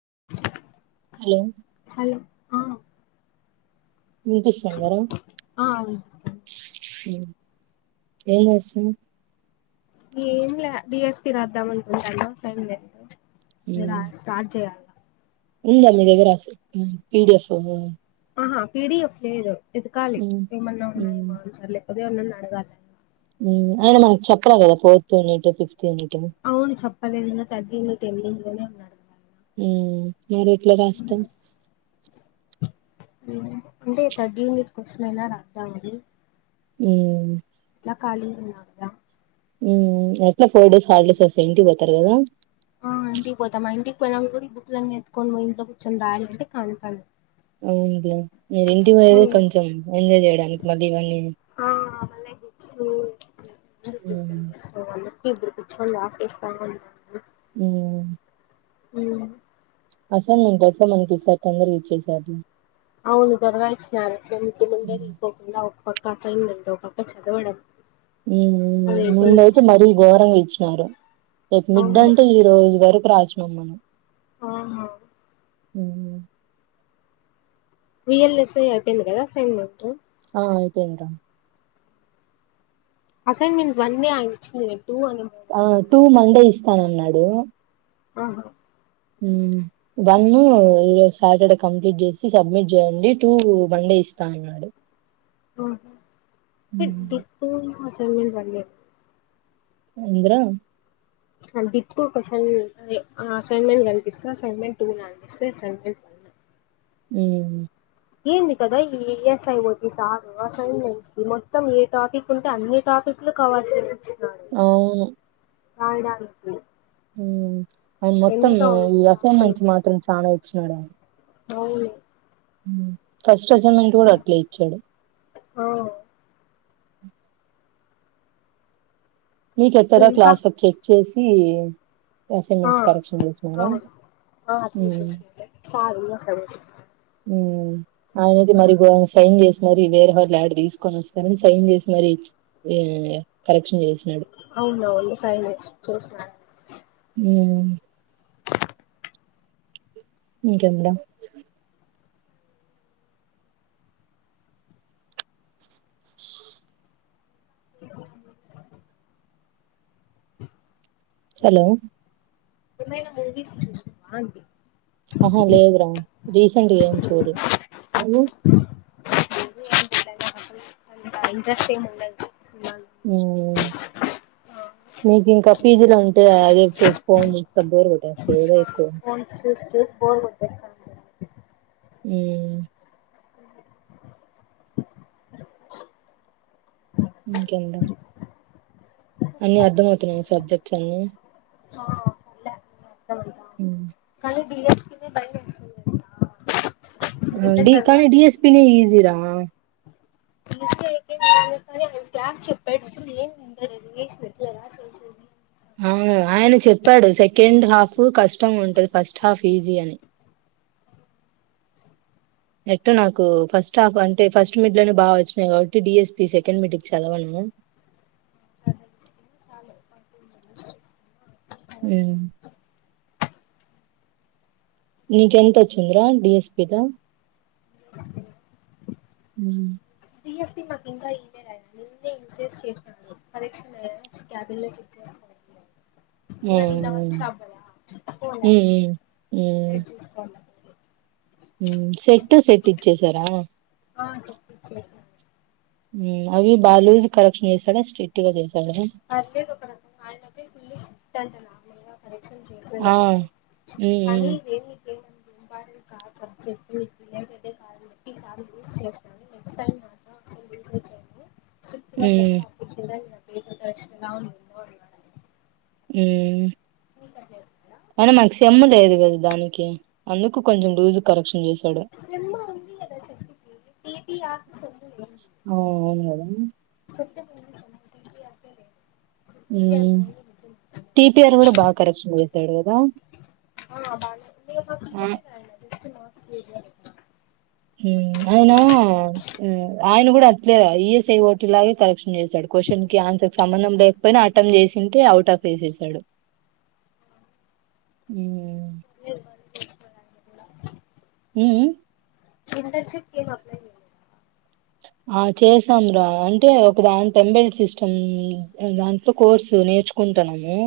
[inaudible] Hello వినిపిస్తా గారా ఎం చేస్తున్నారు ఏం లే డిఎస్పి రాద్దాం అంటుంటాండిసైం లేదు ఉమ్ అ స్టార్ట్ చేయాల ఉందా మీ దగ్గర అస పిడిఎఫ్ ఆహా పిడి ఎఫ్ లో లేదు ఎతకాలి ఏమన్నా ఉన్నాయి మాంసలే ఉద ఒ నడు గ ఆయన మనకు చెప్పరా కదా ఫోర్త్ యూనిట్ ఫిఫ్త్ యూనిట్ ఉమ్ అవును చెప్పలేని చదిీ తనే హ్మ్మ్ మీరు ఎట్లా రాస్తాం అంటే థర్డ్ యూనిట్ క్వాషనైనా రాద్దామని ఏ కాలింగ్ బెల్ ఒత్తర హ్మ్మ్ ఎట్లా ఫోర్ డేస్ హాలిడేస్ వస్తాయి ఇంటికి పోతారు కదా ఆ ఇంటికి పోతామా ఇంటికి పోయినపుడు కూడా ఇ బుక్లు అన్ని ఎత్తుకొని ఇంట్లో కూర్చొని రాయాలి అంటే కనిపని అవునులే మీరు ఇంటికి పోయేది కొంచం ఎంజాయ్ చేయడానికి మళ్ళీ ఇవన్నీ అ ఉమ్ వ ఇప్పుడు కూర్చొని రాసేస్త హ్మ్మ్ అ అసైన్మెంట్ ఏట్లో మనకి ఈసారీ తొందరగా ఇచ్చేసారు అవును త్వరగా ఇచ్చినారు ముందే ఉమ్ తీకోకుండా అవు ఒక పక్క అసైన్మెంట్ ఒక పక్క చదవడం మందయితే మరి గోరమ్ ఇచి సరే రేపు మిడ్డ్ అంటే ఈ రోజు వరకు రాసినం మనం ఆహా హ్మ్మ్ వీ ఎల్ ఎస్ ఐ ఐపోయింది గాదా అసైన్మెంట్ ఆ ఐపోయింది రా అసైన్మెంట్ వన్ ఏ ఆయన ఇచ్చింది ఆ టూ మండేస్ స్తానున్నాడు అహ ఉం వన్ ఈరోజు సాటర్డే కంప్లీట్ చేసి సబ్మిట్ చేయండి టూ మండే ఇస్తా అన్నాడు అహ మిడ్ టూ [unintelligible] అంద్రా డిప్ క్యూషన్ అది అసైన్మెంట్ కనిపిస్త అసైన్మెంట్ టూ [unintelligible] అసైన్మెంట్ ఉహు ఏంది కదా ఈ ఈఎస్ఐ ఓటీసవ్ మొత్తం ఏ టాపిక్ ఉంటే అన్ని టాపిక్లు కవర్ చేసి అవును ఆడాన్ కి ఉం అండ్ మొత్తం ఈ అసైన్మెంట్స్ మాత్రం చానా సోడ అవును ఉం ఫష్ స్ట్రజర్మెంట్ కూడా అట్లే ఇచ్చిండు హ మీకెక్కడా క్లాస్ చెక్ చేసి ఇ హ అవును అ తీసేసిండా సారు ఉం ఆయనది మరి గొ సైన్ చేస్ మరి వేరే ఒకరి లడ్ర్ తీసుకొని వస్తారని సైన్ చేసి మరి కరెక్షన్ చేసినాడు అవునవును సైనెక్స్ చూసినాను ఉం ఇంకా మేడం [inaudible] హలో ఏమైనా మూవీస్ చూసారా అండీ ఆహా లేదు రా రీసెంట్గా ఏం చూడలే ఇంట్రస్ట్ ఎం ఉండదు ఉం నీకు ఇంకా పీజీల ఉంటేయా ఫోన్ చూస్తే బోర్ కొట్టెస్తదాఎ ఫోన్ సూస్తే బోర్ కొట్టెస్తా ఉం [inaudible] ఇంకేంటా అన్ని అర్ధమవుతున్నాయ సబ్జెకట్లన్ని ఆ ఉమ్. కని బిఎస్ బాయం వెస్ట్‌హుంది టెలుసా ఆ డి కానీ డిఎస్పి న ఈజీ రా డీఎస్పీ అయితే ఏం అయితే ఏమి ఆమె క్లాస్ చెప్పేటప్పుడు ఎమ్ వింటలేధు వాస్తు ఎలా చెసేధి అవును ఆయన చెప్పాడు సెకండ్ హాఫ్ కష్టం ఉంటది ఫస్ట్ హాఫ్ ఈజీ అని ఎట్టు నాకు ఫస్ట్ హాఫ్ అంటే ఫస్ట్ మీట్ లోనే బాగా వచ్చినాయి కాబట్టి డిఎస్పి సెకండ్ మీట్కి చదవను [inaudible] ఉమ్ నీక ఎంత వచ్చింద్రా డిఎస్పిలో లజ్గా ఉమ్ బిఎస్పి మా ఇంకా ఇల్లే ఇంకా నిన్నె చెస్ చెస్నాడు చూడు కరెక్షన్ ఆ క్యాబిన్ లో చెక్ చేస్తాను ఇంకా నిన్న హ్మ్ వచవ్ కదా స్తంభం హ్మ్ టిమ్ చుస్కోలే ఉమ్ సెట్ సెట్ ఇచ్చసారా ఆ సెట్ ఇచ్చసారా ఉమ్ అవి బా లజ్ కలెక్షన్ చేసాడు స్ట్రిక్ట్ గా చేస్తాడు పళ్లేదుప్పు అయిన ధాగర థెస్కోవధు అంటునా [unintelligible] కరెక్ట్ కరెక్షన్ చేసేద ఆ హ్మ్ కానీ దేవిక ఏమ ఇంపార్టెంట్ కాల్ సబ్జెక్ట్ ఇంటిదే కా యూస్ చేను నెక్స్ట్ టై మాత్రం అసలు యూ స్ట్రిక్ట్‌గా చేస్తే హ్మ్ అప్పుడు చెలరేగిన కరెక్షన్ అవును [unintelligible] ఉమ్ మిక్ అట్లా వాస్ అనా మాకు చెమ్ము లేదు కదా దానికి అందుకు కొంచెం లుజు కరక్ష సిమ్హ ఉంది కదా సెమ్కి ఇయా ఓ అవును కదా స్య మ స ఉమ్ టి పెరూ కూడా బాగా కరప్షన్ చేసాడు కదా అ బా ఆ మాసరు అయ్యర్ అయిన ఉమ్ అయన హ్మ్ ఆయన కూడా అట్లే ఈఎస్ఐ హోటి లాగే కరెక్షన్ చేసాడు క్వశ్చన్ కి ఆన్సర్ సంబంధం లేకపోయినా అటెంట్ చేసింటే అవుట్ ఆఫ్ వేసేసాడు లేధు మాకో కూడా కూడా ఉ ఇంటర్ షిప్ ఎమ్ అప్లై చేయలేదా ఆ చేసాం రా అంటే ఒక దా ఎంబల్ సిస్టమ్ దాంట్లో కోర్సు నేర్చుకుంటాన్నాము.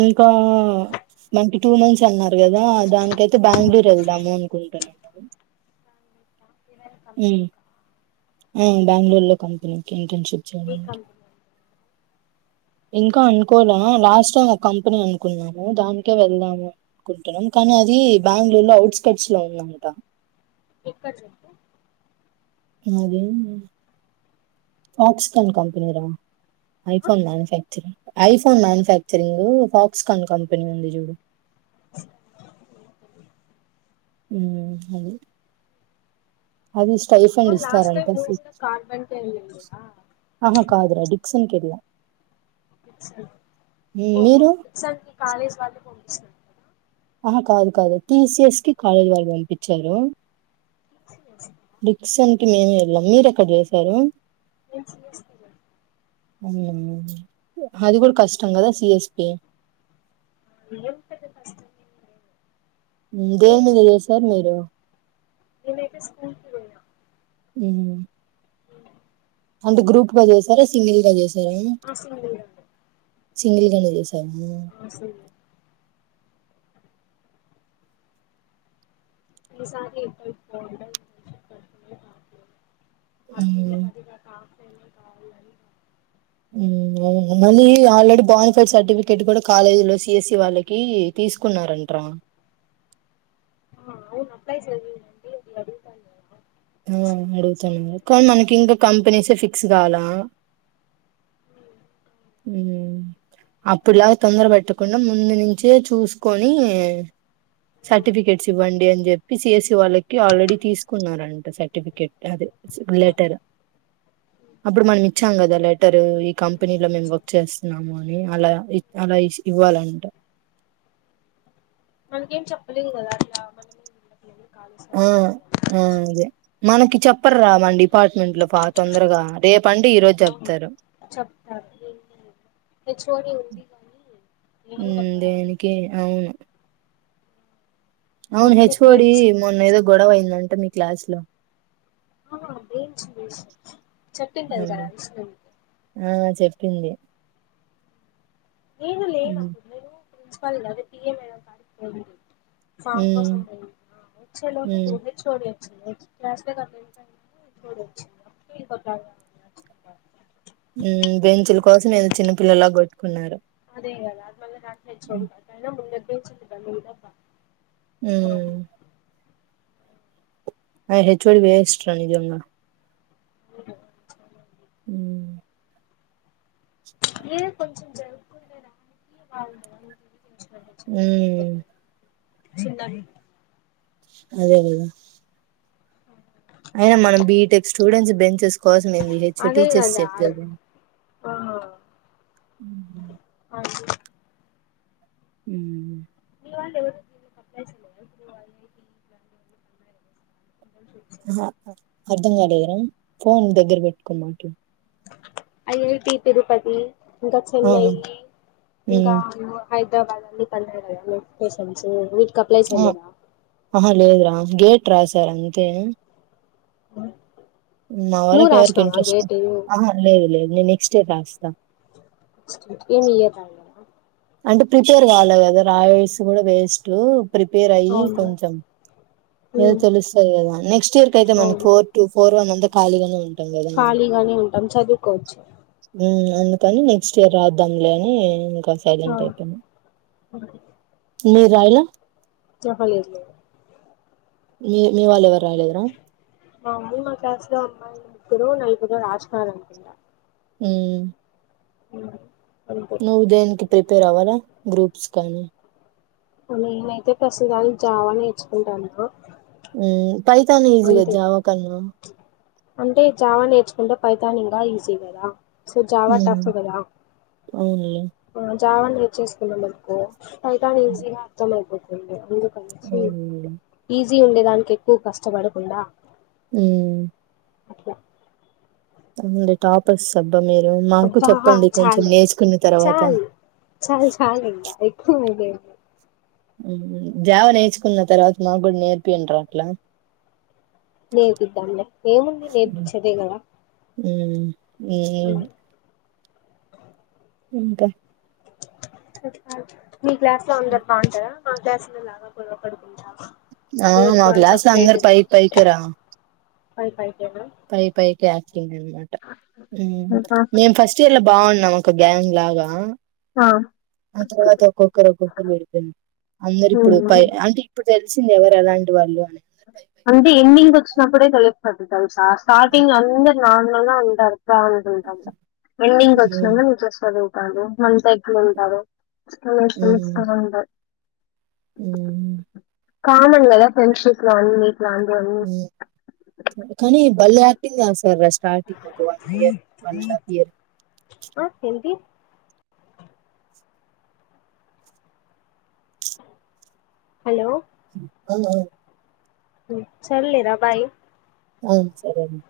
ఇంకా మాకి టూ మంత్స్ అన్నారు కదా దానికైతే బెంగళూరు వెళ్దాము అనుకుంటున్నాం హు హు బెంగుళూర్ లో కంపెనీ కి ఫ్రెండ్షిప్ చేయడానికి ఇంకా అనుకోలే లాస్ట్ టైం ఒక కంపెనీ అనుకున్నాము దానికే వెళ్దాము అనుకుంటున్నాం. కానీ అది బెంగళూరు లో అఔట్కట్స్ లో ఉందంట ఎక్కడ చెప్పు అది ఫాక్స్కాన్ కంపెనీరా iPhone manufacturing iPhone manufacturing Foxconn company ఉంది చూడు హు అది అది ఇష్ట టైఫండ్ ఇస్తారంట ఆహా కాదురా డిక్సన్ కెల్లా స ఓహో ఇసార్ కాలజ వాళ పో ఆహా కాదు కాదు టీసిఎస్ కి కాలేజ్ వాళ్ళు పంపించారు డిక్సన్ మేము వెళ్ళాం మీరు ఎక్కడ చేశారు ఏమ్ [inaudible] హు అది కూడా కష్టం కదా సిఎస్పి కి [inaudible] దేని మీద చేసారు మీరు నేను అయితే స్కూల్ కి పోయా హు అ అంటే గ్రూప్ గా చేసరా సింగిల్ గా చేసరా అ [unintelligible] సింగిల్ గానే చేసి దమూ ఈసారి ఎక్కడి [inaudible] అటూ లే మ్మ్. పది గాకా హు అవును మళ్ళీ ఆల్రెడీ బానిఫైడ్ సర్టిఫికెట్ కూడా కాలేజీలో సిఎస్సి వాళ్ళకి తీసుకున్నారంట్రా హు అవును అప్లై చెయండి అడుగుతాన్నార హు అడుగుతాన్నారు మన కిి ఇంగ కంపెనీసే ఫిక్స్ కాలా హు అప్పుడులాగా తొందర పెట్టకుండా ముందు నుంచే చూసుకొని సర్టిఫికెట్స్ ఇవ్వండి అని చెప్పి సిఎస్సి వాళ్ళకి ఆల్రెడీ తీసుకున్నారంట సర్టిఫికెట్ అది లెటర్ అప్పుడు మనం ఇచ్చాం కదా లెటర్ లెటరు ఈ కంపెనీ వర్క్ చేస్తున్నా [unintelligible] అలా [unintelligible] ఇవ్వాలంట మనకేం చెప్పలేదు కదా అట్లా మనం ఉండం ఆ ఆ అదే మనకి చెప్పరు రా మన డిపార్ట్మెంట్ లో పా తొందరగా రేపు అంటే ఈరోజు చెప్తరు మ్మ్ దేనికి అవును అవును హెచ్ఓడి మొన్న ఏదో గొడవయిందం టే మీ క్లాస్ లో ఆ [unintelligible] వేసా చెప్పింటది కదా అవును విష్ణు ఆ చెప్పింది నేను లేను ఉమ్ అప్పుడు నేను ప్రిన్సిపల్ [inaudible] సామ్ ఉమ్ కోసం పోయింట్నా వచ్చేలోపు ఉమ్ ఇ హెచ్ఓడి క్లాస్ [unintelligible] మ్ బెంచుల కోసం ఏదో చిన్న పిల్లలా కొట్టుకున్నారు అదే కదా మ రా ఉమ్ [unintelligible] పచ్చిట్ క ఇదప్పా మ్ ఆ హెచ్ వాడి వేస్ట్ రా నిజంగా మ్ ఏ కొంచం జరుపుంట రా ఉమ్ [unintelligible] అదే కదా అయిన మనం బీటెక్ స్టూడెంట్స్ బెంచెస్ కోస మంది హ చోటీీ టీచస్ [unintelligible] ఉ ఉ ఇ కప్పు అర్ధం కాలేదరాం ఫోన్ దగ్గర పెట్టుకోమాట ఐఐటి తిరుపతి ఇంకా ఆ చెన్నై ఇంకా ఉమ్ హైదరాబాద్ అని [unintelligible] ఆ అ లేద రా గేట్ రాసారు అంతే అ మా వాళ్ళకి ఎవరికి ఇంట్రెస్ట్, ఆ లేదు లేదు నేను నెక్స్ట్ ఇయర్ రాస్తా ఏ మీ [unintelligible] అంటే ప్రిపేర్ కావాలి కదా రాయేసి కూడా వేస్ట్ ప్రిపేర్ అయ్యి కొంచెం ఏదో తెలుస్తది కదా నెక్స్ట్ ఇయర్ కయితే మనకి ఫోర్ టూ ఫోర్ వన్ కాలీగానే ఉంది ఖాళీగానే ఉంటాం చదువుకోవచ్చు ఉ అందుకని నెక్స్ట్ ఇయర్ రాద్దాంలే అని ఇంక సైలెంట్ అయిపోయిన అ మీరు రాయలా చెప్పలేదు లే మీ మీ వాల్లేవరు మమ్మీ మా క్లాస్ లొ అమ్మాయి తరువు నైపుద రాజ్కా అకుంద [unintelligible] హ అ నువ్వుదేనికి ప్రిపేర్ అవ్వలా గ్రూప్స్ కానీ నేనైతే ప్రస్తుతానికి జావా నేర్చుకుంటాన అ పైథాన్ ఈజీ కద జావా కన్నా అంటే జావా నేర్చుకుంటే ఫైతాన్ ఇంగా ఈజీ కదా సొ జావా మ్మ్ టఫ్ గదా అవునులే జావా నేర్చేసుకున్నామనుకో పైతాన్ ఈజీగా అర్థమైతది ఇ [unintelligible] ఉ ఉండే దానికి ఎక్కువ కష్టం కష్టపడుకుండా ఆ అట్లా ఆ [unintelligible] టాపర్స్బ్ అబ్బా చాల్ నేర్చుకున్న తర్వాత చాల్ చాల్ చాల్ ఇంక ఎక్కువ మోయ ఉ జావ నేర్చుకున్న తర్వాత మాకు కూడా నేర్పిఅండ్ర అట్లా నేర్పిద్దాం లె ఏముంది నేర్పిచ్చేదేగద ఉ ఉ ఇంకా కుత్కాల్ మీ క్లాస్ లో అందర్ బాగుంటందా మా గ్లాస్ లో లాగా గొడవపడుతుంటారు ఆ మా గ్లాస్ అందర్ పై పైకెరా పై పయ్ పై పై క [unintelligible] మాట మేం ఫస్ట్ ఇయర్ లో బాగున్నాం ఒక గ్యాంగ్ లాగా ఆ, ఆ తర్వాత ఒక్కొక్కరు ఒక్కొక్కరు విడిపోనం అందరు ఇప్పుడు ఉమ్. పై అంటే ఇప్పుడు తెలిసింది ఎవరు ఏలాంటి వాళ్ళు అని పై పైకి మాట్లాడుతున్నారు. ఇప్పుడే వాళ్లకు థర్టీ టైమ్స్ ఆ స్టాటిన్గ్ అందర్ నా దంగా ఉంటారు బాగుంటుందందా ఎండింగ్ హ్మ్ వచ్చినక మీ చేస్తారు ఆ రూట్లుంటయ్ [unintelligible] చేసుకోనుంటాయ్ ఊ కామన్ కదా ఫ్రెండ్షిప్ లో అన్ని ఇట్లాంటివన్నీ ఊ కానీ భలే యాక్టింగ్ జేసార్ రష్ స్టార్టింగ్ ఒక one year one and half year ఆ ఎంటి హలో హలో ఉ సర్లేరా బాయ్ ఆ సరెండి